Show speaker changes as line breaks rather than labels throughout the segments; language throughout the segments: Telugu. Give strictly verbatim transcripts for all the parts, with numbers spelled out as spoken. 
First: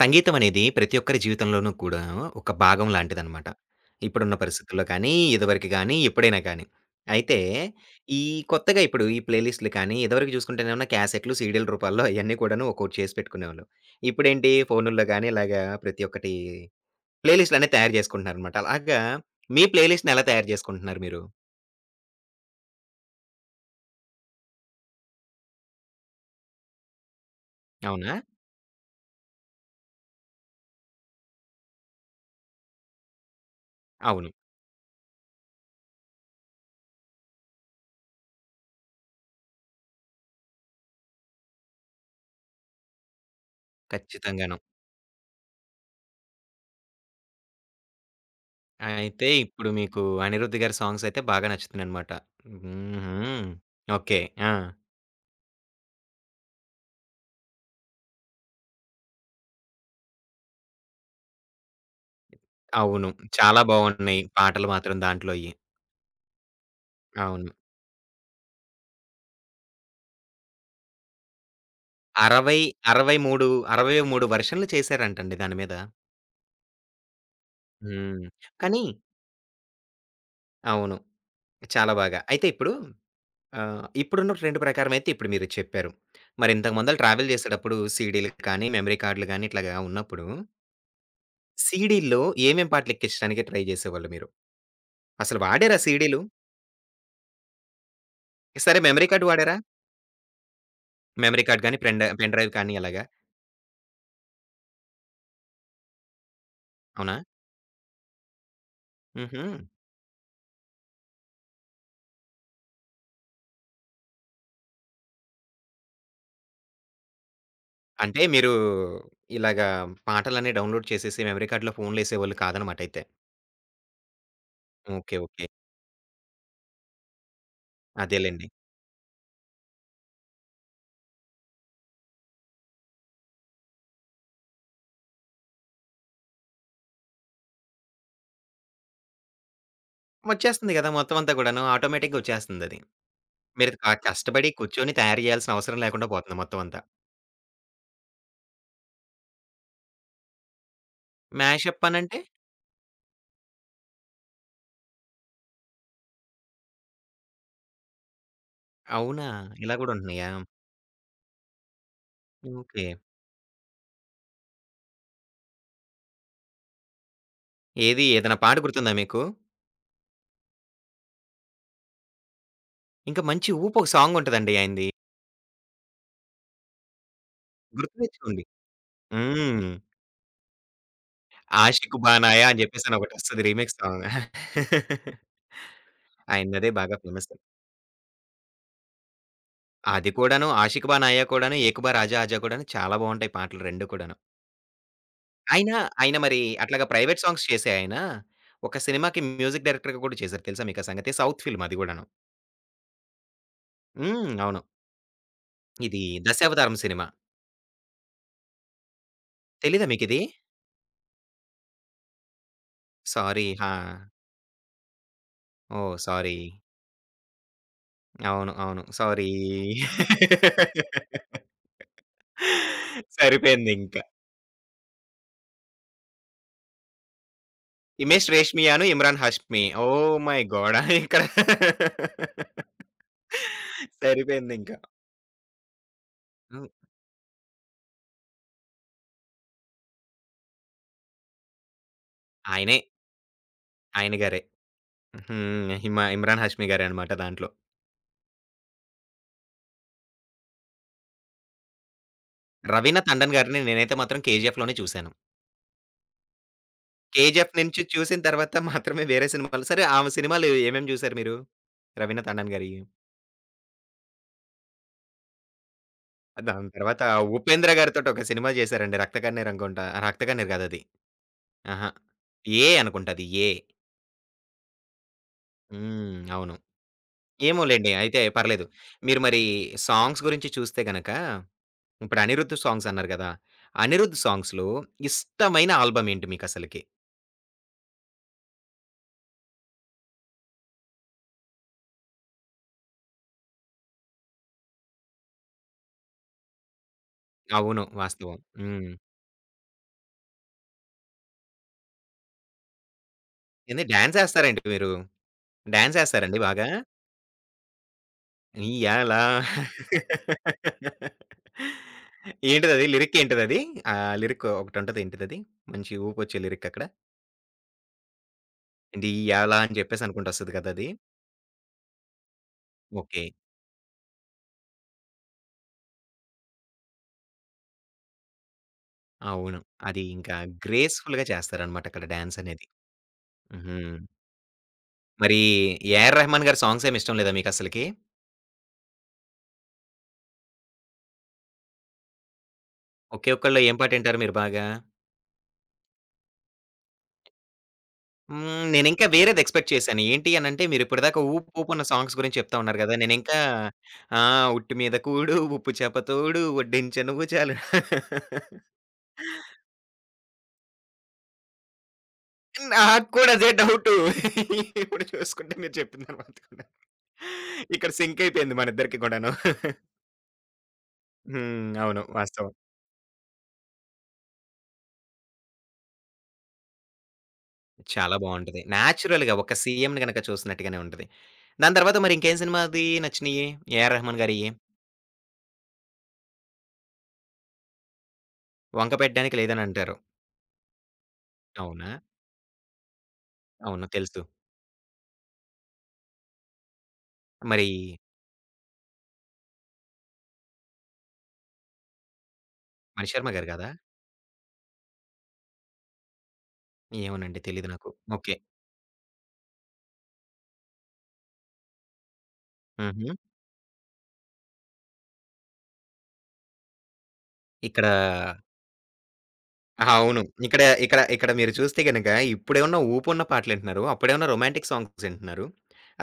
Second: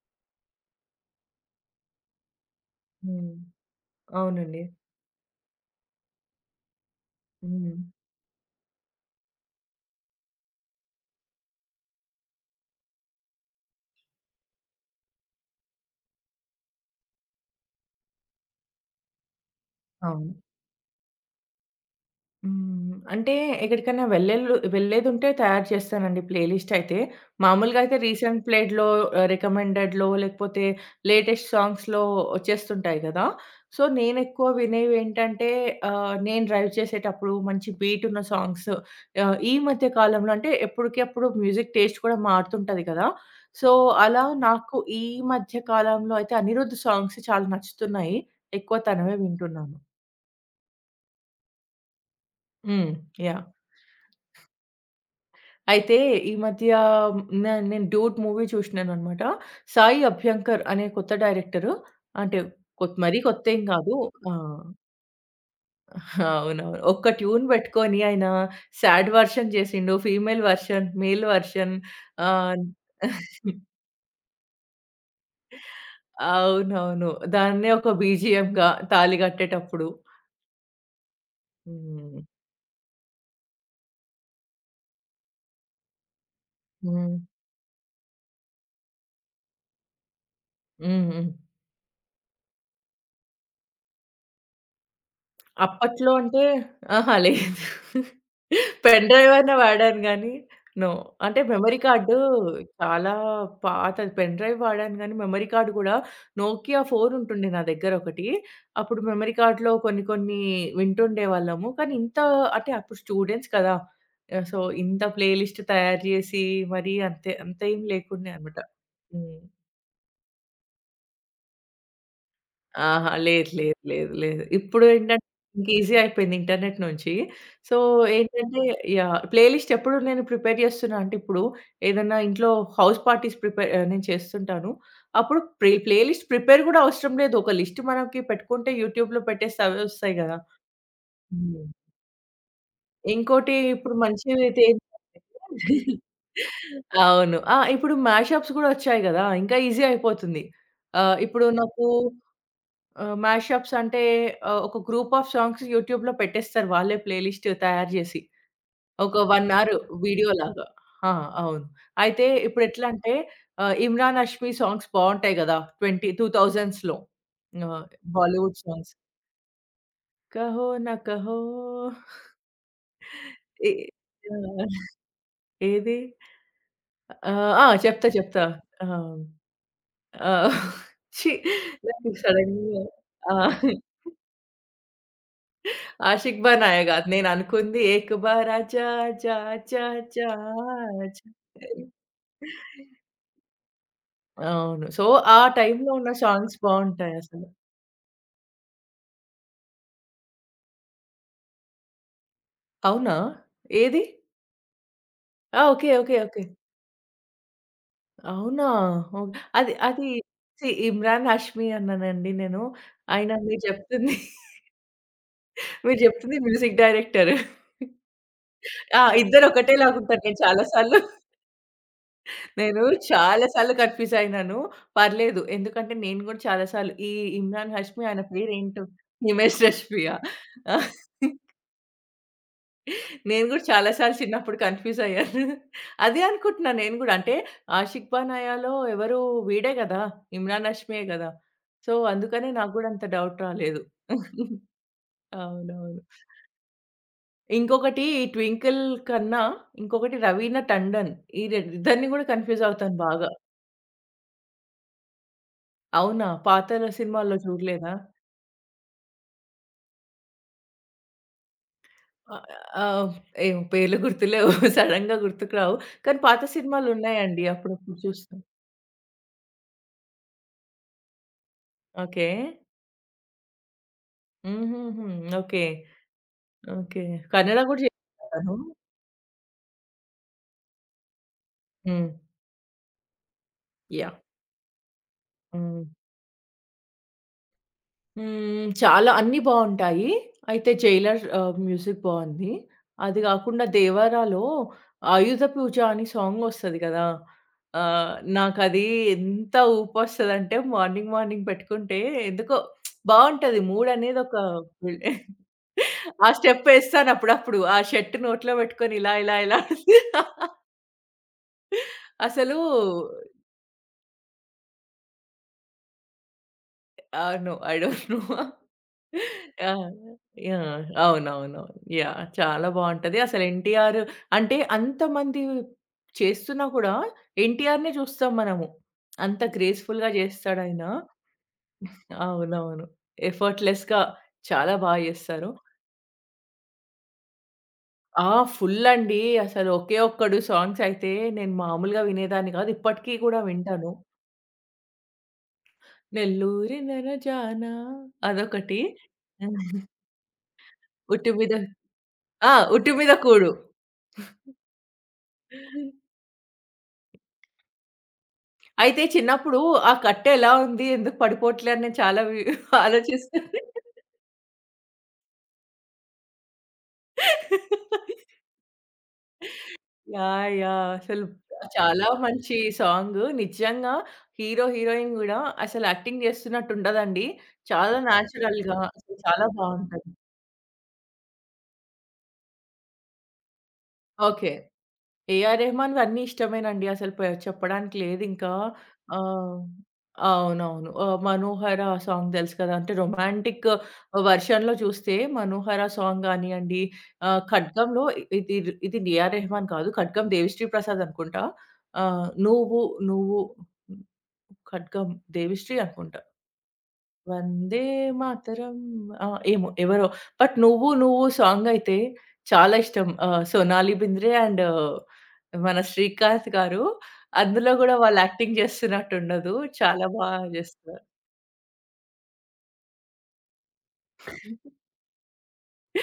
సంగీతం అనేది ప్రతి ఒక్కరి జీవితంలోనూ కూడా ఒక భాగం
హ్మ్.
లాంటిదనమాట. ఇప్పుడున్న
అవునండి.
పరిస్థితుల్లో కానీ, ఇదివరకు గానీ, ఎప్పుడైనా కానీ. అయితే
హ్మ్.
ఈ కొత్తగా ఇప్పుడు ఈ ప్లే లిస్ట్‌లు కానీ, ఇదివరకు చూసుకుంటేనేమన్నా క్యాసెట్‌లు, సీడీల రూపాల్లో అయన్నీ కూడాను ఒక్కోటి చేసి పెట్టుకునేవాళ్ళు. ఇప్పుడేంటి ఫోనుల్లో గానీ, ఇలాగా ప్రతి ఒక్కటి ప్లే లిస్ట్‌లనేవి తయారు చేసుకుంటున్నారనమాట. అలాగా మీ ప్లే లిస్ట్‌ని ఎలా
అవును.
తయారు చేసుకుంటున్నారు మీరు?
హ్మ్. అంటే ఎక్కడికైనా వెళ్ళేళ్ళు వెళ్ళేదుంటే తయారు చేస్తానండి ప్లే లిస్ట్ అయితే. మామూలుగా అయితే
అవునా?
రీసెంట్ ప్లేడ్‌లో ఆహ్, రికమెండెడ్‌లో లేకపోతే లేటెస్ట్ సాంగ్స్‌లో వచ్చేస్తుంటాయి గదా! సో,
అవును.
నేనెక్కువ వినేవి ఏంటంటే ఆహ్, నేను డ్రైవ్ చేసేటప్పుడు మంచి బీట్ ఉన్న సాంగ్స్. ఆహ్, ఈ మధ్య కాలంలో అంటే ఎప్పటికప్పుడు మ్యూజిక్ టేస్ట్ కూడా మారుతుంటది కదా! సో, అలా
ఖచ్చితంగాను.
నాకు ఈ మధ్య కాలంలో అయితే అనిరుద్ సాంగ్స్ చాలా నచ్చుతున్నాయి. ఎక్కువ తనవే
అయితే ఇప్పుడు
వింటున్నాను.
మీకు అనిరుద్ గారి సాంగ్స్ అయితే బాగా నచ్చుతున్నాయనమాట.
హ్మ్. యాహ్!
హుహు. ఓకే. ఆ!
అయితే ఈ మధ్య నే నేను 'డూడ్' మూవీ చూషినాననమాట. సాయి అభ్యంకర్ అనే కొత్త డైరెక్టరు. అంటే కొత్
అవును.
మరీ కొత్తేం
చాలా
కాదు.
బావున్నాయి.
ఆ!
పాటలు మాత్రం దాంట్లోయి.
అవునవును. ఒక్క ట్యూన్
అవును.
బెట్టుకొని ఆయన సాడ్ వర్షన్ జేసిండు. Female version, male version. ఆహ్,
అరవై, అరవై మూడు, అరవై మూడు వెర్షన్‌లు చేశారంటండి దాని మీద.
అవునవును. దాన్నే ఒక
హ్మ్.
బీజీఎంగా
కానీ
తాళి గట్టేటప్పుడు.
అవును. చాలా బాగా.
హ్మ్.
అయితే ఇప్పుడు ఆహ్, ఇప్పుడున్న ట్రెండ్ ప్రకారం అయితే ఇప్పుడు మీరు చెప్పారు. మరి ఇంతకు ముందల
హ్మ్.
ట్రావెల్ చేసేటప్పుడు సీడీలు కానీ, మెమరీ కార్డ్‌లు గానీ ఇట్లాగా ఉన్నప్పుడు
హ్మ్. హ్మ్.
సీడీల్లో ఏమేం పాటలు ఎక్కించడానికి ట్రై చేసేవాళ్ళు మీరు? అసలు వాడారా
అప్పట్లో
సీడీలు?
అంటే అహా, లేదు.
సరే
పెన్
మెమరీ కార్డ్
డ్రైవ్ అన్నా
వాడారా?
వాడాను గానీ, నో. అంటే
మెమరీ కార్డ్
మెమరీ
గాని, pen drive
card
pen drive కానీ అలాగా?
చాలా పాతది. పెన్ డ్రైవ్ వాడాను గానీ, మెమరీ కార్డ్ గూడా నోకియా
అవునా?
నాలుగు ఉంటుండే నా దగ్గర ఒకటి. అప్పుడు మెమరీ
హుహు.
కార్డ్‌లో కొన్ని కొన్ని వింటుండేవాళ్ళము. కానీ ఇంత అంటే అప్పుడు స్టూడెంట్స్ కదా! ఆహ్, సో, ఇంత ప్లే లిస్ట్ తయారు జేసి మరీ అంతే అంత ఏం
అంటే
లేకుండే
మీరు
అనమాట. హ్మ్.
ఇలాగా పాటలన్నీ డౌన్‌లోడ్ చేసేసి మెమరీ కార్డ్‌లో ఫోన్‌లేసేవాళ్ళు కాదనమాట అయితే.
ఆహా! లేదు, లేదు, లేదు, లేదు. ఇప్పుడు
ఓకే.
ఏంటంటే
ఓకే.
ఇంక ఈజీ అయిపోయింది ఇంటర్నెట్ నుంచి. సో,
అదేలెండి.
ఏంటంటే యాహ్! ప్లేలిస్ట్ ఎప్పుడు నేను ప్రిపేర్ చేస్తున్నా అంటే ఇప్పుడు ఏదన్నా ఇంట్లో హౌస్ పార్టీస్ ప్రిపేర్ ఆహ్, నేను చేస్తుంటాను. అప్పుడు ప్లే ప్లేలిస్ట్ ప్రిపేర్ కూడా అవసరం లేదు. ఒక లిస్ట్ మనకి పెట్టుకుంటే యూట్యూబ్‌లో పెట్టేస్తే అవే వస్తాయి గదా!
వచ్చేస్తుంది గదా! మొత్తం అంతా కూడాను.
హ్మ్.
ఆటోమేటిక్‌గా వచ్చేస్తుందది.
ఇంకోటి
మీరు
ఇప్పుడు
క కష్టపడి
మంచిదైతే
కూర్చొని తయారు
ఏంటంటే
చేయాల్సిన అవసరం లేకుండా పోతుంది మొత్తం అంతా.
అవును. ఆ! ఇప్పుడు మ్యాషప్స్ కూడా వచ్చాయి గదా! ఇంకా ఈజీ అయిపోతుంది. ఆహ్, ఇప్పుడు
మ్యాషప్
నాకు
అనంటే
ఆహ్, మ్యాషప్స్ అంటే ఆహ్, ఒక గ్రూప్ ఆఫ్ సాంగ్స్ యూట్యూబ్‌లో పెట్టేస్తారు వాళ్ళే ప్లేలిస్ట్ తయారు జేసి. ఒక
అవునా!
1 అవర్
ఇలా గూడా ఉంటున్నాయా?
వీడియోలాగా. ఆ! అవును. అయితే
ఓకే.
ఇప్పుడెట్లంటే ఆహ్, ఇమ్రాన్ హష్మీ సాంగ్స్ బావుంటాయి గదా! ఇరవై 2000స్‌లో ఆహ్,
ఏది ఏదైనా పాట
బాలీవుడ్ సాంగ్స్.
గుర్తుందా మీకు?
'కహో నా కహో'.
ఇంకా మంచి
ఏ
ఊపు ఒక సాంగ్ ఉంటదండి ఆయనది.
ఆ! ఏది? ఆహ్, ఆ!
గుర్తు
చెప్తా
తెచ్చుకోండి.
చెప్తా. ఆ!
హ్మ్.
ఆ! ఛీ!
'ఆషిక్
నాకు
బానాయ' అని
సడెన్‌గా
జెప్పేసని
ఆ!
ఒకటొస్తది రీమిక్స్ సాంగ్.
'ఆషిక్
ఆయనదదే
బనాయే'
బాగా
గాదు.
ఫేమస్.
నేననుకుంది 'ఏక్ బారా జా జా జా
అది
జా
కూడాను 'ఆషిక్ బా
జా'.
నాయ' కూడాను, 'ఏక్ బార్ ఆజా ఆజా' కూడాను చాలా బావుంటాయి పాటలు రెండు కూడాను.
అవును. సో, ఆ
ఆయన,
టైంలో ఉన్న
ఆయన మరి
సాంగ్స్
అట్లాగా ప్రైవేట్
బావుంటాయసలు.
సాంగ్స్ చేసే ఆయన, ఒక సినిమాకి మ్యూజిక్ డైరెక్టర్‌గా కూడా చేశారు తెలుసా మీకా సంగతి? సౌత్ ఫిల్మ్ అది గూడాను.
అవునా? ఏది?
హ్మ్. అవును.
ఆ! ఓకే,
ఇది
ఓకే, ఓకే.
'దశావతారం' సినిమా.
అవునా? ఓ అది
తెలీదా
అది
మీకిది?
సి ఇమ్రాన్ హాష్మి అన్నానండి నేను. ఆయన
సారీ.
మీరు
ఆ!
జెప్తుంది
ఓహ్!
మీరు జెప్తుంది
సారీ.
Music director.
అవును. అవును.
ఆ!
సారీ.
ఇద్దరు ఒకటే లాగుంటారు నేను చాలా సార్లు నేను చాలా సార్లు
సరిపోయిందింక.
కన్‌ఫ్యూజ్ అయినాను. పర్లేదు. ఎందుకంటే నేను గూడా చాలా సార్లు ఈ ఇమ్రాన్ హష్మి ఆయన
'హిమేష్
పేరేంటో
రేష్మియాను, Imran
Himesh
Hashmi.'
Reshammiya?
Oh my god! ఇక్కడ
నేను గూడా చాలా సార్లు చిన్నప్పుడు
సరిపోయిందింక.
కన్‌ఫ్యూజ్ అయ్యాను. అదే
హ్మ్.
అనుకుంటున్నా నేను గూడా. అంటే 'ఆషిక్ బనాయాలో' ఎవరు వీడే గదా! ఇమ్రాన్ హష్మియే గదా! సో, అందుకనే నాకు
ఆయనే.
గూడా అంత డౌట్ రాలేదు.
ఆయన గారే. హ్మ్. హిమ
అవునవును.
'ఇమ్రాన్ హాష్మి' గారే అనమాట దాంట్లో.
ఇంకొకటి ఈ 'ట్వింకిల్' కన్నా ఇంకొకటి 'రవీనా టండన్' ఈ రే ఇద్దరిని గూడా కన్‌ఫ్యూజ్ అవుతాను
'రవీనా
బాగా.
టండన్' గారిని నేనైతే మాత్రం 'కేజీఎఫ్' లోనే చూసాను.
అవునా? పాతల సినిమాల్లో
'కేజీఎఫ్' నుంచి
చూడలేదా?
చూసిన తర్వాత మాత్రమే వేరే సినిమాలు సరే ఆమె సినిమాలు ఏమేమి చూసారు మీరు? 'రవీనా
ఆహ్,
టండన్' గారియి.
ఆహ్, ఏమో పేర్లు గుర్తులేవు. సడెన్‌గా గుర్తుకు రావు. కానీ పాత
దాని తర్వాత
సినిమాలున్నాయండి.
'ఉపేంద్ర'
అప్పుడప్పుడు
గారితోటి ఒక
చూస్తాం.
సినిమా చేశారండి 'రక్త కన్నీర్' అనుకుంటా. 'రక్త కన్నీర్' కాదది. ఆహా!
ఓకే.
'ఏ' అనుకుంట అది 'ఏ'.
హుహుహు. ఓకే.
హ్మ్. అవును.
ఓకే. కన్నడ గూడా
ఏమోలెండి. అయితే
చేశారా తను?
పర్లేదు. మీరు మరి సాంగ్స్ గురించి చూస్తే గనక,
హ్మ్.
ఇప్పుడు 'అనిరుద్' సాంగ్స్ అన్నారు గదా! అనిరుద్
యాహ్!
సాంగ్స్‌లో ఇష్టమైన
హ్మ్.
ఆల్బమ్ ఏంటి మీకసలకి?
హ్మ్. చాలా అన్నీ బావుంటాయి. అయితే 'జైలర్' ఆహ్, మ్యూజిక్ బావుంది. అది గాకుండా 'దేవరా'లో 'ఆయుధ పూజ' అని సాంగొస్తది గదా!
అవును.
ఆహ్,
వాస్తవం.
నాకది
హ్మ్.
ఎంత ఊపొస్తదంటే మార్నింగ్, మార్నింగ్ పెట్టుకుంటే ఎందుకో బావుంటది.
ఏంది డాన్స్
మూడనేది ఒక
ఏస్తారేంటి మీరు?
బిల్
డాన్స్
ఆ
ఏస్తారండి బాగా?
స్టెప్పేస్తాను అప్పుడప్పుడు. ఆ షర్ట్ నోట్లో పెట్టుకొని ఇలా
ఇయ్యాల
ఇలా ఇలా అసలు
ఏంటిదది? లిరిక్ ఏంటిదది? ఆ లిరిక్ ఒకటుంటది ఏంటిదది? మంచి ఊపొచ్చే లిరిక్ అక్కడ.
ఆహ్, నో. I don't no.
ఇయ్యాల
ఆ!
అని చెప్పేసి అనుకుంటూ వస్తది కదా!
యాహ్!
అది.
అవునవునవును. యాహ్! చాలా బావుంటది.
ఓకే.
అసలు 'ఎన్టీఆర్' అంటే అంతమంది చేస్తున్నా కూడా ఎన్టీఆర్‌నే చూస్తాం మనము. అంత
అవును. అది
గ్రేస్‌ఫుల్‌గా
ఇంకా
చేస్తాడాయన.
గ్రేస్‌ఫుల్‌గా చేస్తారనమాట అక్కడ డాన్స్ అనేది.
అవునవును.
హుహు.
ఎఫర్ట్‌లెస్‌గా చాలా బా
మరి
చేస్తారు.
ఏఆర్ రెహమాన్ గారి సాంగ్స్ ఏమి ఇష్టం లేదా మీకసలకి?
ఆ! ఫుల్ అండి. అసలు ఒకే ఒక్కడు సాంగ్స్ అయితే నేను మామూలుగా వినేదాన్ని కాదు. ఇప్పటికి
ఒకే
కూడా
ఒక్కళ్ళో ఏం
వింటాను.
పాటింటారు మీరు బాగా?
'నెల్లూరి నెలజానా'
హ్మ్.
అదొకటి.
నేనింకా వేరేది ఎక్స్‌పెక్ట్ చేశాను. ఏంటి అనంటే మీరిప్పటిదాకా
'ఉట్టి
'ఊపు
మీద'.
ఊపు' అన్న సాంగ్స్ గురించి
ఆ!
చెప్తా ఉన్నారు
ఉట్టి
గదా!
మీద
నేనింకా
కూడు.
ఆ! ఉట్టి మీద కూడు, ఉప్పు చేప తోడు, వడ్డించె నువ్వు చాలు.
అయితే చిన్నప్పుడు ఆ కట్ట ఎలా ఉంది? ఎందుకు పడిపోవట్లే అని నేను చాలా వి
నాకు కూడా
ఆలోచిస్తాను.
అదే డౌటు. ఇప్పుడు చూసుకుంటే మీరు చెప్పిన తర్వాత కూడా. ఇక్కడ సింక్ అయిపోయింది మనిద్దరికి గూడాను.
యాహ్! యాహ్! అసలు
హ్మ్. అవును.
చాలా
వాస్తవం.
మంచి సాంగు. నిజంగా హీరో, హీరోయిన్ గూడా అసలు యాక్టింగ్ చేస్తున్నట్టు ఉండదండి. చాలా
చాలా బావుంటది.
నేచురల్‌గా అసలు
నేచురల్‌గా
చాలా
ఒక సీఎంని
బావుంటది.
గనక చూసినట్టుగానే ఉంటది. దాని తర్వాత మరి ఇంకేం సినిమాది నచ్చినియి? 'A R Rahman'
okay.
గారియి?
ఏఆర్ రెహమాన్‌వన్నీ ఇష్టమేనండి. అసలు ప చెప్పడానికి లేదింకా.
'వంక పెట్టడానికి
ఆహ్,
లేదని అంటారు.'
అవునవును. ఆహ్, 'మనోహర'
అవునా?
సాంగ్ తెలుసు కదా! అంటే రొమాంటిక్
అవును. తెలుసు.
వెర్షన్‌లో చూస్తే 'మనోహర' సాంగ్ గానియండి, ఆహ్,
మరి
'ఖడ్గంలో' ఇ- ఇది ఇది ఏఆర్ రెహమాన్ కాదు. 'ఖడ్గం' దేవిశ్రీ ప్రసాద్ అనుకుంటా. ఆహ్, 'నువ్వు
'మణిశర్మ'
నువ్వు'
గారు కాదా?
'ఖడ్గం' దేవిశ్రీ అనుకుంటా.
ఏమోనండి తెలీదు
వందే
నాకు. ఓకే.
మాతరం. ఆ! ఏమో ఎవరో బట్ 'నువ్వు నువ్వు' సాంగ్ అయితే చాలా ఇష్టం.
హుహు.
ఆహ్, సోనాలి బింద్రే అండ్ మన శ్రీకాంత్ గారు. అందులో
ఇక్కడ
గూడా వాళ్ళు యాక్టింగ్ చేస్తున్నట్టు ఉండదు. చాలా
అవును.
బా
ఇక్కడ ఇక్కడ
చేస్తారు.
ఇక్కడ మీరు చూస్తే గనక ఇప్పుడేమన్నా ఊపున్న పాటలింటున్నారు. అప్పుడేమన్నా రొమాంటిక్ సాంగ్స్ వింటున్నారు.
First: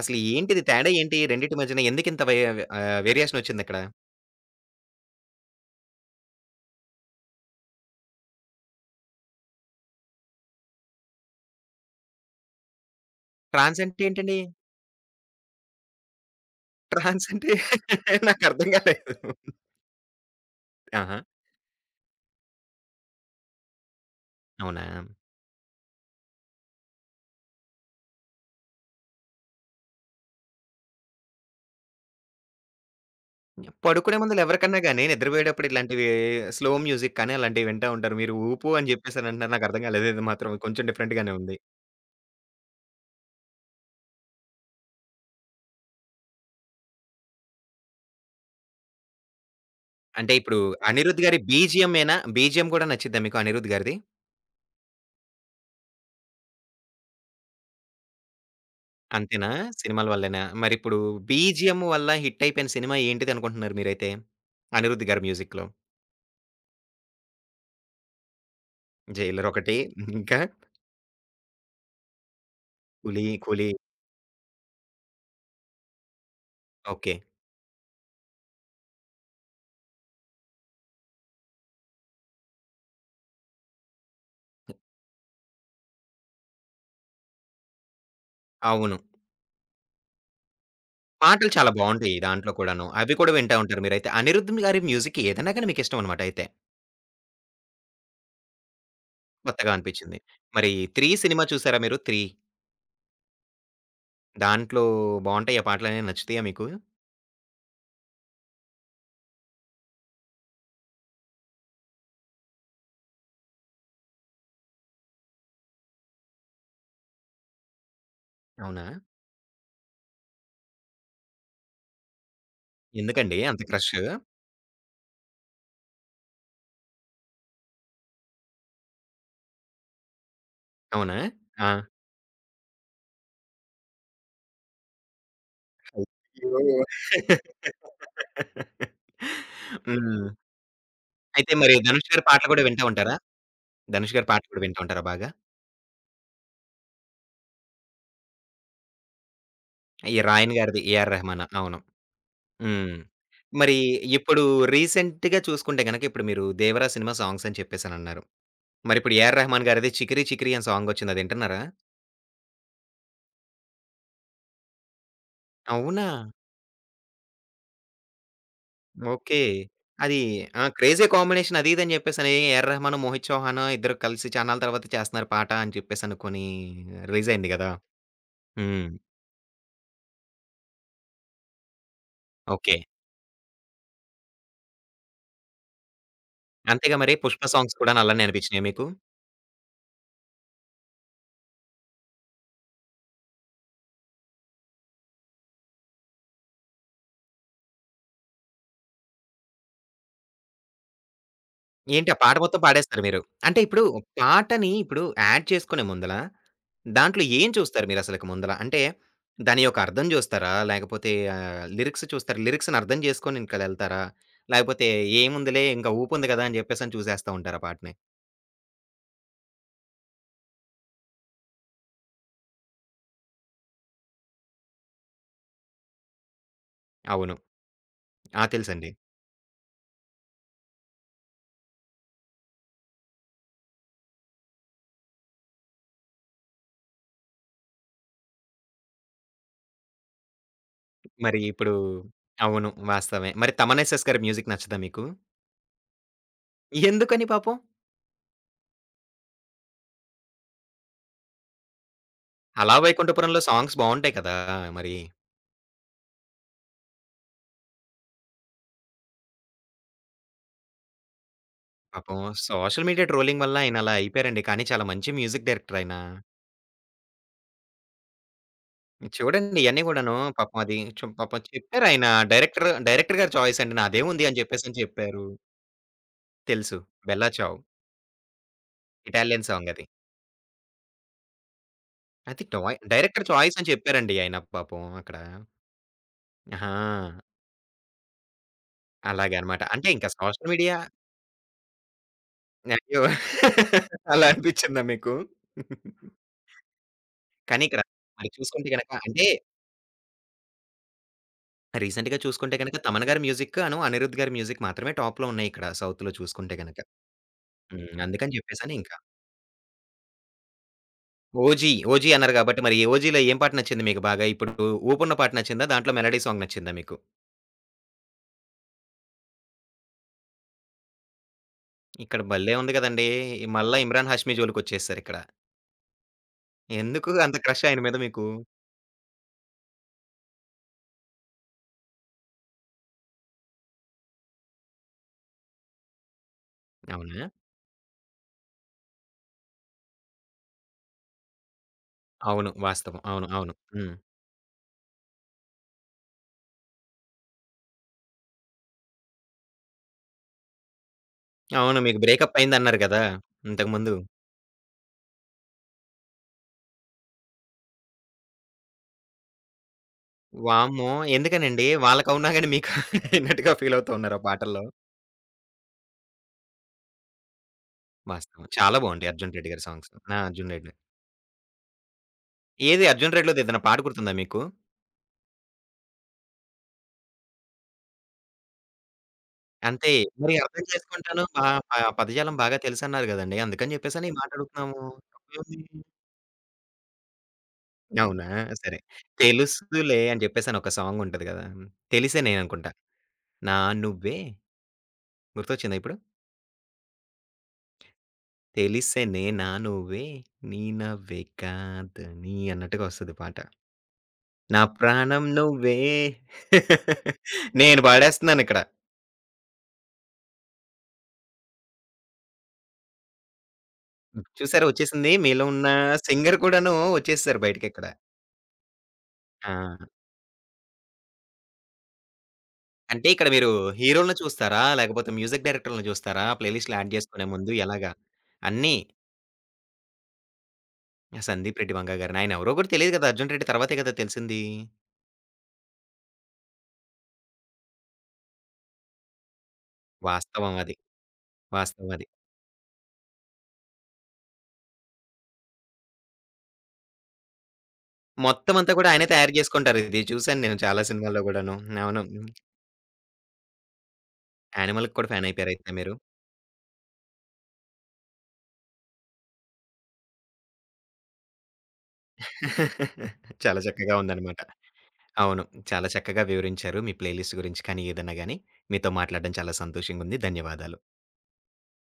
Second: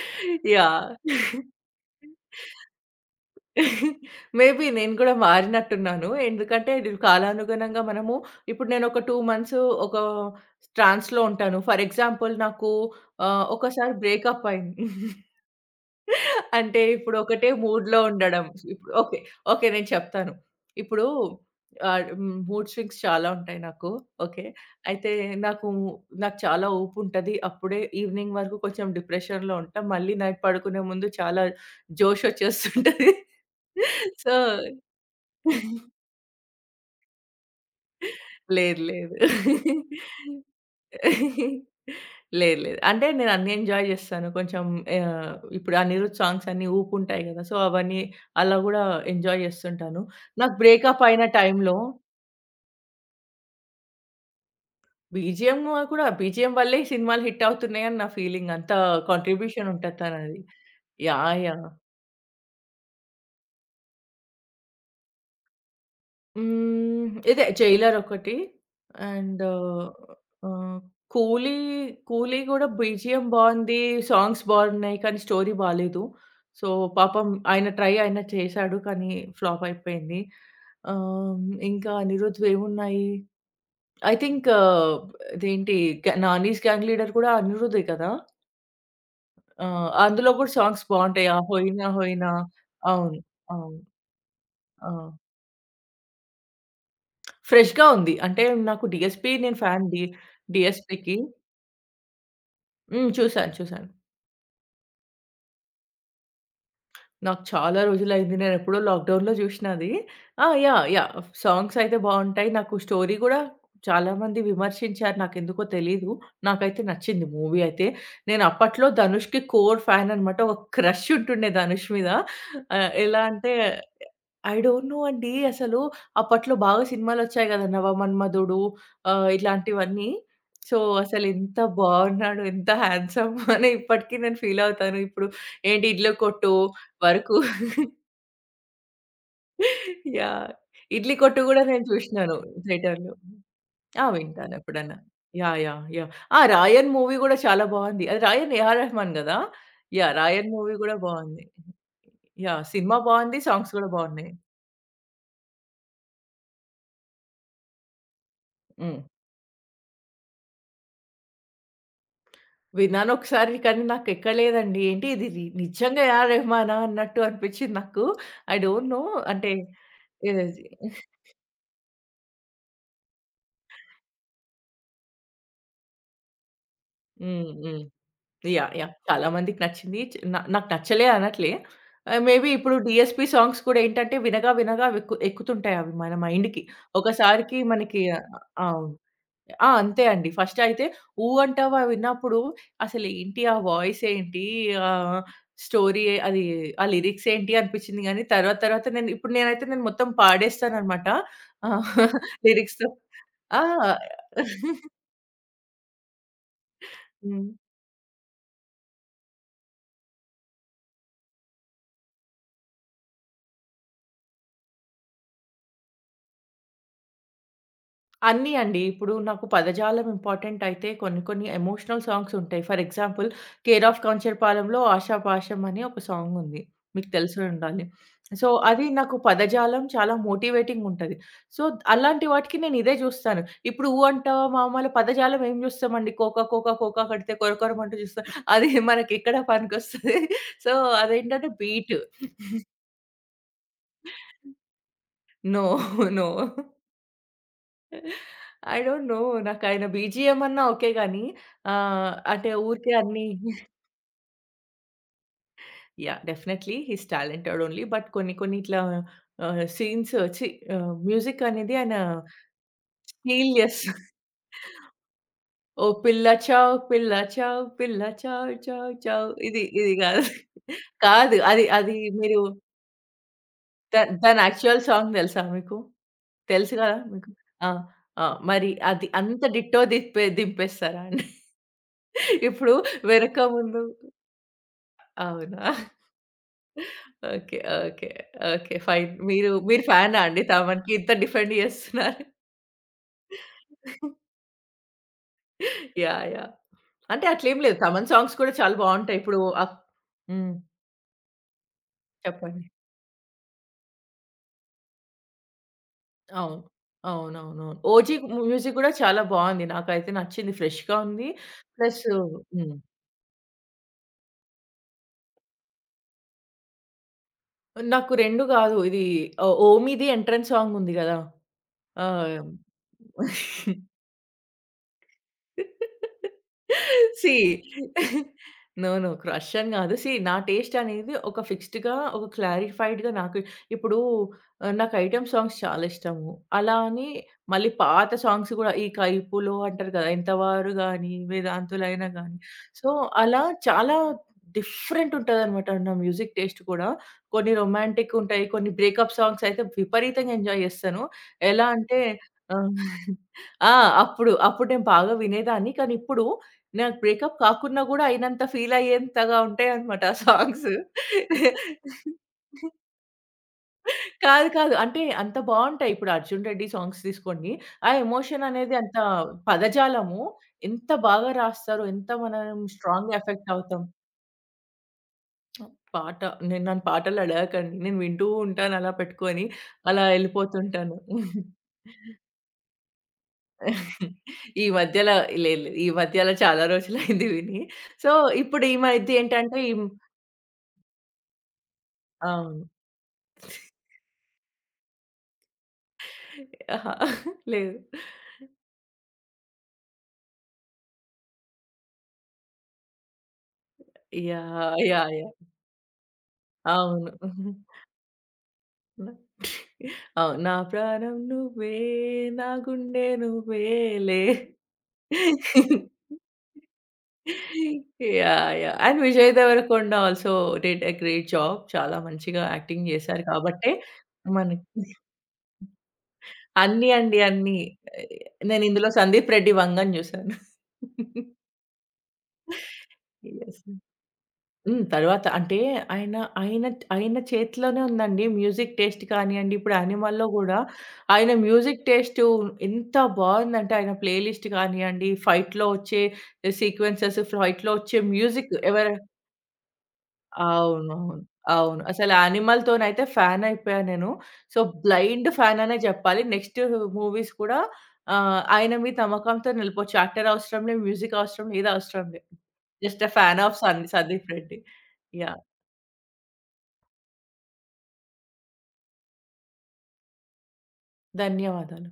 అసలు ఏంటిది తేడా ఏంటి?
యాహ్!
రెండిటి మధ్యన ఎందుకింత వే ఆహ్, వేరియేషనొచ్చిందక్కడ?
మేబీ నేను కూడా మారినట్టున్నాను. ఎందుకంటే ఇది కాలానుగుణంగా మనము ఇప్పుడు నేను ఒక రెండు మంత్స్ ఒక ట్రాన్స్‌లో ఉంటాను. ఫర్ ఎగ్జాంపుల్ నాకు ఆహ్,
ట్రాన్స్
ఒకసారి
అంటే ఏంటండి?
బ్రేకప్ అయింది. అంటే ఇప్పుడు
ట్రాన్స్
ఒకటే
అంటే
మూడ్‌లో ఉండడం.
నాకర్థం
ఇప్పుడు
కాలేదు.
ఓకే, ఓకే, నేను చెప్తాను. ఇప్పుడు
ఆహా!
ఆహ్, హ్మ్. మూడ్ స్వింగ్స్ చాలా ఉంటాయి నాకు. ఓకే.
అవునా?
అయితే నాకు, నాకు చాలా ఊపుంటది. అప్పుడే ఈవినింగ్ వరకు కొంచెం డిప్రెషన్‌లో ఉంటా. మళ్ళీ నైట్ పడుకునే ముందు చాలా జోషొచ్చేస్తుంటది.
పడుకునే
సో
ముందు ఎవరికన్నా గాని నిద్రపోయేటప్పుడు ఇట్లాంటివి స్లో మ్యూజిక్ కానీ అలాంటివి వింటా ఉంటారు. మీరు ఊపు
లేదు,
అని
లేదు,
చెప్పేసనంటున్నారు. నాకర్థం కాలేదు. ఇది మాత్రం కొంచెం డిఫరెంట్ గానే ఉంది.
లేదు, లేదు. అంటే నేను అన్నీ ఎంజాయ్ జేస్తాను. కొంచెం ఆహ్, ఇప్పుడు అనిరుద్ సాంగ్స్ అన్నీ ఊపుంటాయి గదా! సో, అవన్నీ అలా గూడా ఎంజాయ్ జేస్తుంటాను.
అంటే
నాకు
ఇప్పుడు
బ్రేకప్
'అనిరుద్'
అయిన
గారి
టైంలో
బీజీఎమేనా? బీజీఎం గూడా నచ్చిద్దా మీకు 'అనిరుద్' గారిది?
బీజీఎం కూడా బీజీఎం వల్లే ఈ సినిమాలు హిట్ అవుతున్నాయని నా ఫీలింగ్. అంత
అంతేనా?
కాంట్రిబ్యూషన్ ఉంటది
సినిమాల
తనది.
వల్లేనా? మరిప్పుడు
యాహ్! యాహ్!
బీజీఎం వల్ల హిట్ అయిపోయిన సినిమా ఏంటిదనుకుంటున్నారు మీరైతే? 'అనిరుద్' గారి మ్యూజిక్‌లో.
హ్మ్. ఇదే 'జైలర్' ఒకటి. అండ్
'జైలర్' ఒకటి ఇంకా
ఆహ్, 'కూలీ' 'కూలీ' గూడా బీజీఎం
'కూలి', 'కూలి'
బావుంది. సాంగ్స్ బావున్నాయి. కానీ స్టోరీ బాలేదు. So,
okay.
పాపం ఆయన ట్రై ఆయన చేశాడు. కానీ ఫ్లాప్ అయిపోయింది. ఆహ్, ఇంకా 'అనిరుద్‌వి' ఏమున్నాయి? ఐ థింక్ ఇదేంటి 'నానీస్ గ్యాంగ్ లీడర్' కూడా అనిరుదే కదా!
అవును.
ఆ! అందులో గూడా సాంగ్స్ బావుంటాయి. ఆ
పాటలు చాలా
'హోయినా
బావుంటాయి
హోయినా'.
దాంట్లో కూడాను. అవి
అవును,
కూడా వింటా
అవును.
ఉంటారు మీరైతే. 'అనిరుద్' గారి
ఆ!
మ్యూజిక్ ఏదన్నా గాని మీకిష్టం అనమాట అయితే.
ఫ్రెష్‌గా ఉంది. అంటే నాకు డీఎస్‌పీ నేను
కొత్తగా
ఫ్యాన్ డి
అనిపిచ్చింది. మరి 'త్రీ'
డీఎస్‌పీకి.
సినిమా చూసారా మీరు 'త్రీ'?
హ్మ్. చూసాను, చూసాను.
దాంట్లో బావుంటాయా పాటలనేవి నచ్చుతాయా మీకు?
నాకు చాలా రోజులైంది. నేనెప్పుడో లాక్‌డౌన్‌లో జూషినది. ఆ! యాహ్! యాహ్! సాంగ్స్ అయితే బావుంటాయి. నాకు స్టోరీ గూడా చాలామంది విమర్శించారు. నాకెందుకో తెలీదు. నాకైతే నచ్చింది మూవీ అయితే. నేను
అవునా?
అప్పట్లో ధనుష్‌కి కోర్ ఫ్యాన్ అనమాట. ఒక క్రష్ ఉంటుండే ధనుష్ మీద. ఆహ్, ఎలా
ఎందుకండి
అంటే
అంత క్రష్?
ఐ డోంట్ నో అండి. అసలు అప్పట్లో బాగా సినిమాలొచ్చాయి గదా! 'నవమన్మధుడు' ఆహ్, ఇలాంటివన్నీ. సో,
అవునా?
అసలెంత
ఆ!
బావున్నాడు, ఎంత హ్యాండ్సమ్ అని ఇప్పటికి నేను ఫీల్ అవుతాను. ఇప్పుడు ఏంటి 'ఇడ్ల కొట్టు'
అయ్యో!
వరకు.
హ్మ్.
యాహ్! ఇడ్లీ కొట్టు
అయితే
గూడా
మరి
నేను
'ధనుష్' గారి
చూషినాను
పాటలు గూడా వింటా
థియేటర్‌లో.
ఉంటారా?
ఆ!
'ధనుష్' గారి పాటలు
వింటాను
కూడా వింటా
ఎప్పుడన్నా.
ఉంటారా బాగా?
యాహ్! యాహ్! యాహ్! ఆ! 'రాయన్' మూవీ గూడా చాలా బావుంది. అది 'రాయన్' ఏఆర్ రెహమాన్ గదా! యాహ్!
ఈ
'రాయన్'
'రాయన్'
మూవీ
గారిది
గూడా
'ఏఆర్ రెహమాన్'
బావుంది.
అవును.
యాహ్! సినిమా
హ్మ్.
బావుంది. సాంగ్స్
మరి
గూడా బావున్నాయి.
ఇప్పుడు రీసెంట్‌గా చూసుకుంటే గనక ఇప్పుడు మీరు 'దేవరా' సినిమా సాంగ్స్ అని చెప్పేసనన్నారు.
హ్మ్.
మరిప్పుడు 'ఏఆర్ రెహమాన్' గారిది 'చికిరి చికిరి' అని సాంగ్ వచ్చింది అది వింటున్నారా?
విన్నాను ఒకసారి కానీ నాకెక్కలేదండి. ఏంటి ఇది రి నిజంగా
అవునా?
ఏఆర్ రెహమానా అన్నట్టు అనిపిచ్చింది నాకు. I don't know.
ఓకే.
అంటే
అది
ఏది
ఆ! క్రేజీ కాంబినేషన్ అది ఇది అని చెప్పేసని 'ఏఆర్ రెహమాన్', 'మోహిత్ చౌహాన్' ఇద్దరు కలిసి చాన్నాళ్ళ తర్వాత చేస్తున్నారు పాట అని చెప్పేసనుకోని రిలీజ్
హ్మ్.
అయింది గదా!
హ్మ్. యాహ్!
హ్మ్.
యాహ్! చాలా మందికి నచ్చింది. చ్ నా నాకు నచ్చలే అనట్లే. ఆహ్, మేబీ ఇప్పుడు
ఓకే.
డీఎస్‌పీ సాంగ్స్ కూడా ఏంటంటే వినగా వినగా వెక్కు ఎక్కుతుంటాయి అవి మన మైండ్‌కి.
అంతేగా మరి 'పుష్ప'
ఒకసారికి
సాంగ్స్ కూడాను
మనకి
అలానే
ఆహ్,
అనిపించినాయా మీకు?
అవును. ఆ! అంతే అండి. ఫస్ట్ అయితే 'ఊ అంటావా' విన్నప్పుడు అసలేంటి ఆ వాయిస్ ఏంటి? ఆహ్, స్టోరీ అది ఆ లిరిక్స్ ఏంటి అనిపించింది గానీ తర్వాత తర్వాత నేను ఇప్పుడు నేనైతే నేను మొత్తం పాడేస్తాననమాట. ఆహ్,
ఏంటి ఆ పాట మొత్తం
లిరిక్స్‌తో.
పాడేస్తారు మీరు. అంటే
ఆ!
ఇప్పుడు పాటని ఇప్పుడు యాడ్ చేసుకునే ముందల, దాంట్లో
హ్మ్.
ఏం చూస్తారు మీరసలకి ముందల? అంటే దాని యొక్క అర్థం చూస్తారా? లేకపోతే ఆహ్, లిరిక్స్ చూస్తారా? లిరిక్స్‌ని అర్థం చేసుకొని ఇంకలెళ్తారా? లేకపోతే ఏముందిలే ఇంకా ఊపుంది కదా! అని చెప్పేసని చూసేస్తా ఉంటారా పాటని?
అన్నీ అండి. ఇప్పుడు నాకు పదజాలం ఇంపార్టెంట్ అయితే కొన్ని కొన్ని ఎమోషనల్ సాంగ్స్ ఉంటాయి. ఫర్ ఎగ్జాంపుల్ 'కేర్ ఆఫ్ కంచరపాలెంలో' 'ఆషాపాషం' అని ఒక సాంగ్ ఉంది. మీకు
అవును.
తెలిసే ఉండాలి.
ఆ!
సో, అది
తెలుసండి.
నాకు పదజాలం చాలా మోటివేటింగ్ ఉంటది. సో, అలాంటి వాటికి నేను ఇదే చూస్తాను. ఇప్పుడు 'ఊ అంటావా మామల' పదజాలం ఏం చూస్తామండి? కోకా కోకా కోకా కడితే కొరకొరమంటూ చూస్తాం. అది మనకి ఎక్కడ పనికొస్తది? సో,
మరి
అదేంటంటే
ఇప్పుడు
బీట్.
అవును. వాస్తవమే. మరి 'తమన్ ఎస్ ఎస్' గారి మ్యూజిక్ నచ్చదా మీకు?
No, no.
ఎందుకని పాపం?
I don't know. నాకాయన బీజీఎం అన్నా ఓకే గానీ, ఆహ్, అంటే
'అలా
ఊరికే అన్నీ
వైకుంఠపురంలో' సాంగ్స్ బావుంటాయి కదా! మరి.
Yeah! Definitely he is talented only. But కొన్ని కొన్ని ఇట్లా ఆహ్, సీన్స్ ఛీ ఆహ్, మ్యూజిక్ అనేది ఆయన
పాపం సోషల్ మీడియా ట్రోలింగ్
స్టీల్
వల్ల ఆయన
చేస్తు
అలా అయిపోయారండి. కానీ చాలా మంచి మ్యూజిక్ డైరెక్టర్
ఓ
ఆయన.
పిల్ల చావ్, పిల్ల చావ్, పిల్ల చావ్ చావ్ చావ్
చూడండి
ఇది
ఇయన్నీ
ఇది
గూడాను
కాదు.
పాపం అది చు
కాదు.
పాపం
అది అది
చెప్పారాయన
మీరు
డైరెక్టర్ డైరెక్టర్ గారి చాయిస్ అండి.
ద
నాదేముంది
దాని
అని చెప్పేసని
యాక్చువల్ సాంగ్
చెప్పారు.
తెలుసా మీకు? తెలుసు
తెలుసు.
కదా, మీకు.
'బెల్లా చావ్'
ఆ! ఆ! మరి అది అంత
ఇటాలియన్ సాంగ్
డిట్టో
అది.
దింపే దింపేస్తారా అండి?
అది
ఇప్పుడు
టాయ్ డైరెక్టర్
వెనక
చాయిస్ అని
ముందు
చెప్పారండి ఆయన పాపం అక్కడ.
అవునా?
ఆహా!
Okay, okay, okay. ఫైన్. మీరు
అలాగనమాట.
మీరు
అంటే ఇంకా
ఫ్యానా అండి
సోషల్ మీడియా
తమన్‌కి? ఇంత డిఫెండ్ చేస్తున్నారు.
అయ్యో! అలా అనిపిచ్చిందా మీకు?
యాహ్! యాహ్! అంటే అట్లేం
కానీ
లేదు.
ఇక్కడ
తమన్
మరి
సాంగ్స్ కూడా
చూసుకుంటే
చాలా
గనక
బావుంటాయి.
అంటే
ఇప్పుడు అక్ హ్మ్.
రీసెంట్‌గా చూసుకుంటే
చెప్పండి.
గనక 'తమన్' గారి మ్యూజిక్ అను, 'అనిరుద్' గారి మ్యూజిక్ మాత్రమే టాప్‌లో ఉన్నాయి ఇక్కడ సౌత్‌లో చూసుకుంటే
అవును.
గనక.
అవునవునవును.
హ్మ్.
'ఓజీ'
అందుకని చెప్పేసని
మ్యూజిక్ కూడా
ఇంకా
చాలా బావుంది. నాకైతే నచ్చింది. ఫ్రెష్‌గా ఉంది.
'ఓజీ',
ప్లస్
'ఓజీ' అన్నారు కాబట్టి
హ్మ్.
మరి 'ఓజీలో' ఏం పాట నచ్చింది మీకు బాగా? ఇప్పుడు 'ఊపున్న' పాట నచ్చిందా? దాంట్లో మెలోడీ సాంగ్ నచ్చిందా మీకు?
నాకు రెండు కాదు. ఇది ఓ 'ఓమి'ది ఎంట్రన్స్ సాంగ్ ఉంది కదా! ఆ!
ఇక్కడ భలే ఉంది గదండీ! మళ్ళా ఇమ్రాన్ హాష్మి జోలికొచ్చేసారు ఇక్కడ. ఎందుకు
సీ
అంత క్రష్ ఆయన మీద మీకు?
No, no. క్రష్ అని గాదు. సీ నా టేస్ట్ అనేది ఒక ఫిక్స్‌డ్‌గా, ఒక క్లారిఫైడ్‌గా నాకు ఇప్పుడు ఆహ్, నాకు ఐటెమ్ సాంగ్స్ చాలా ఇష్టము. అలా అని
అవునా?
మళ్ళీ పాత సాంగ్స్ గూడా ఈ 'కైపులో' అంటారు గదా! 'ఎంతవారు' గానీ, 'వేదాంతులైన' గానీ,
అవును.
సో,
వాస్తవం. అవును.
అలా
అవును. హ్మ్.
చాలా డిఫరెంట్ ఉంటదనమాట నా మ్యూజిక్ టేస్ట్ కూడా. కొన్ని రొమాంటిక్ ఉంటాయి. కొన్ని బ్రేకప్ సాంగ్స్ అయితే విపరీతంగా ఎంజాయ్ జేస్తాను. ఎలా
అవును.
అంటే
మీకు బ్రేకప్
ఆహ్
అయిందన్నారు గదా!
ఆ!
ఇంతకుముందు.
అప్పుడు. అప్పుడు నేను బాగా వినేదాన్ని. కానీ ఇప్పుడు నాకు బ్రేకప్ కాకున్నా గూడా అయినంత ఫీల్ అయ్యేంతగా ఉంటాయన్నమాట ఆ సాంగ్స్.
వామ్మో! ఎందుకనండి? వాళ్ళకి అవునా గాని మీకు అయినట్టుగా ఫీల్ అవుతూ ఉన్నారు ఆ
కాదు,
పాటల్లో.
కాదు. అంటే అంత బావుంటాయి. ఇప్పుడు 'అర్జున్ రెడ్డి' సాంగ్స్ తీసుకోండి. ఆ ఎమోషన్
వాస్తవం.
అనేది
చాలా
అంత
బావుంటాయి 'అర్జున్ రెడ్డి' గారి సాంగ్స్. ఆ!
పదజాలము
'అర్జున్ రెడ్డి'.
ఎంత బాగా రాస్తారో, ఎంత మనం
ఏది
స్ట్రాంగ్‌గా
'అర్జున్ రెడ్డి'లోది
ఎఫెక్ట్
ఏదైనా పాట
అవుతాం.
గుర్తుందా మీకు?
పాట నేను నన్ను పాటలు అడగకండి. నేను వింటూ ఉంటాను అలా పెట్టుకొని.
అంటే
అలా
మరి అర్థం
ఎళ్ళిపోతుంటాను.
చేసుకుంటాను ప ప పదజాలం బాగా తెలుసన్నారు గదండీ! అందుకని జెప్పేసని ఈ మాట
ఈ
అడుగుతున్నాము.
మధ్యలో
తప్పేముంది?
లేదు, లేదు. ఈ మధ్యలో చాలా రోజులైంది విని. సో,
అవునా?
ఇప్పుడు ఈ
సరే.
మధ్య ఏంటంటే ఈ
'తెలుసులే' అని జెప్పేసని ఒక సాంగ్ ఉంటది గదా! 'తెలిసే నేను'
అవును.
అనుకుంటా. నా నువ్వే గుర్తొచ్చిందా ఇప్పుడు?
అహా, లేదు.
'తెలిసేనే నా నువ్వే నీ నవ్వే కాదని' అన్నట్టుగా వస్తది పాట. నా
యాహ్! యాహ్!
ప్రాణం
యాహ్!
నువ్వే
అవును.
నేను పాడేస్తున్నానిక్కడ.
అవును. నా ప్రాణం నువ్వే, నా గుండె నువ్వేలే.
చూసారా వచ్చేసింది. మీలో ఉన్న సింగర్ కూడాను వచ్చేసారు బయటికిక్కడ.
యాహ్! యాహ్! అండ్ విజయ్
ఆ!
Deverakonda also did a great job. చాలా మంచిగా యాక్టింగ్
అంటే
చేశారు
ఇక్కడ మీరు
కాబట్టే
హీరోలని చూస్తారా?
మనకి
లేకపోతే మ్యూజిక్ డైరెక్టర్‌లని చూస్తారా? ప్లే లిస్ట్‌లో
అన్నీ
యాడ్
అండి.
చేసుకునే ముందు
అన్నీ.
ఎలాగా?
ఆహ్, నేను
అన్నీ.
ఇందులో సందీప్ రెడ్డి వంగని జూసాను.
'సందీప్ రెడ్డి వంగ' గారిని. ఆయన ఎవరో కూడా తెలియదు కదా! 'అర్జున్ రెడ్డి'
యెస్.
తర్వాతే కదా తెలిసింది.
హ్మ్. తర్వాత అంటే ఆయన, ఆయన, ఆయన చేతిలోనే ఉందండి మ్యూజిక్ టేస్ట్ కానియండి, ఇప్పుడు 'యానిమల్‌లో'
వాస్తవం
గూడా
అది.
ఆయన మ్యూజిక్
వాస్తవం అది.
టేస్టు ఎంత బావుందంటే ఆయన ప్లే లిస్ట్ కానియండి, ఫైట్‌లో వచ్చే సీక్వెన్సెస్, ఫైట్‌లో వచ్చే మ్యూజిక్
మొత్తం అంతా
ఎవర
కూడా ఆయనే తయారు చేసుకుంటారు. ఇది చూసాను నేను చాలా
అవునవును.
సినిమాల్లో కూడాను.
అవును.
అవును.
అసలు 'యానిమల్‌తోనైతే ఫ్యాన్ అయిపోయా నేను. సో,
యానిమల్‌కి కూడా ఫ్యాన్
బ్లైండ్ ఫ్యాన్
అయిపోయారైతే
అనే
మీరు.
చెప్పాలి. నెక్స్ట్ మూవీస్ కూడా ఆహ్, ఆయన మీ తమ్మకంతో నిలిపోవచ్చు. యాక్టర్ అవసరం లే, మ్యూజిక్ అవసరం లే, ఏది అవసరం లే. జస్ట్ ఎ ఫ్యాన్ ఆఫ్
చాలా
'సన్'
చక్కగా
'సందీప్
ఉందన్నమాట.
రెడ్డి.' యాహ్!
అవును. చాలా చక్కగా వివరించారు మీ ప్లేలిస్ట్ గురించి కానీ, ఏదన్నా గాని. మీతో మాట్లాడడం చాలా సంతోషంగుంది. ధన్యవాదాలు.
ధన్యవాదాలు.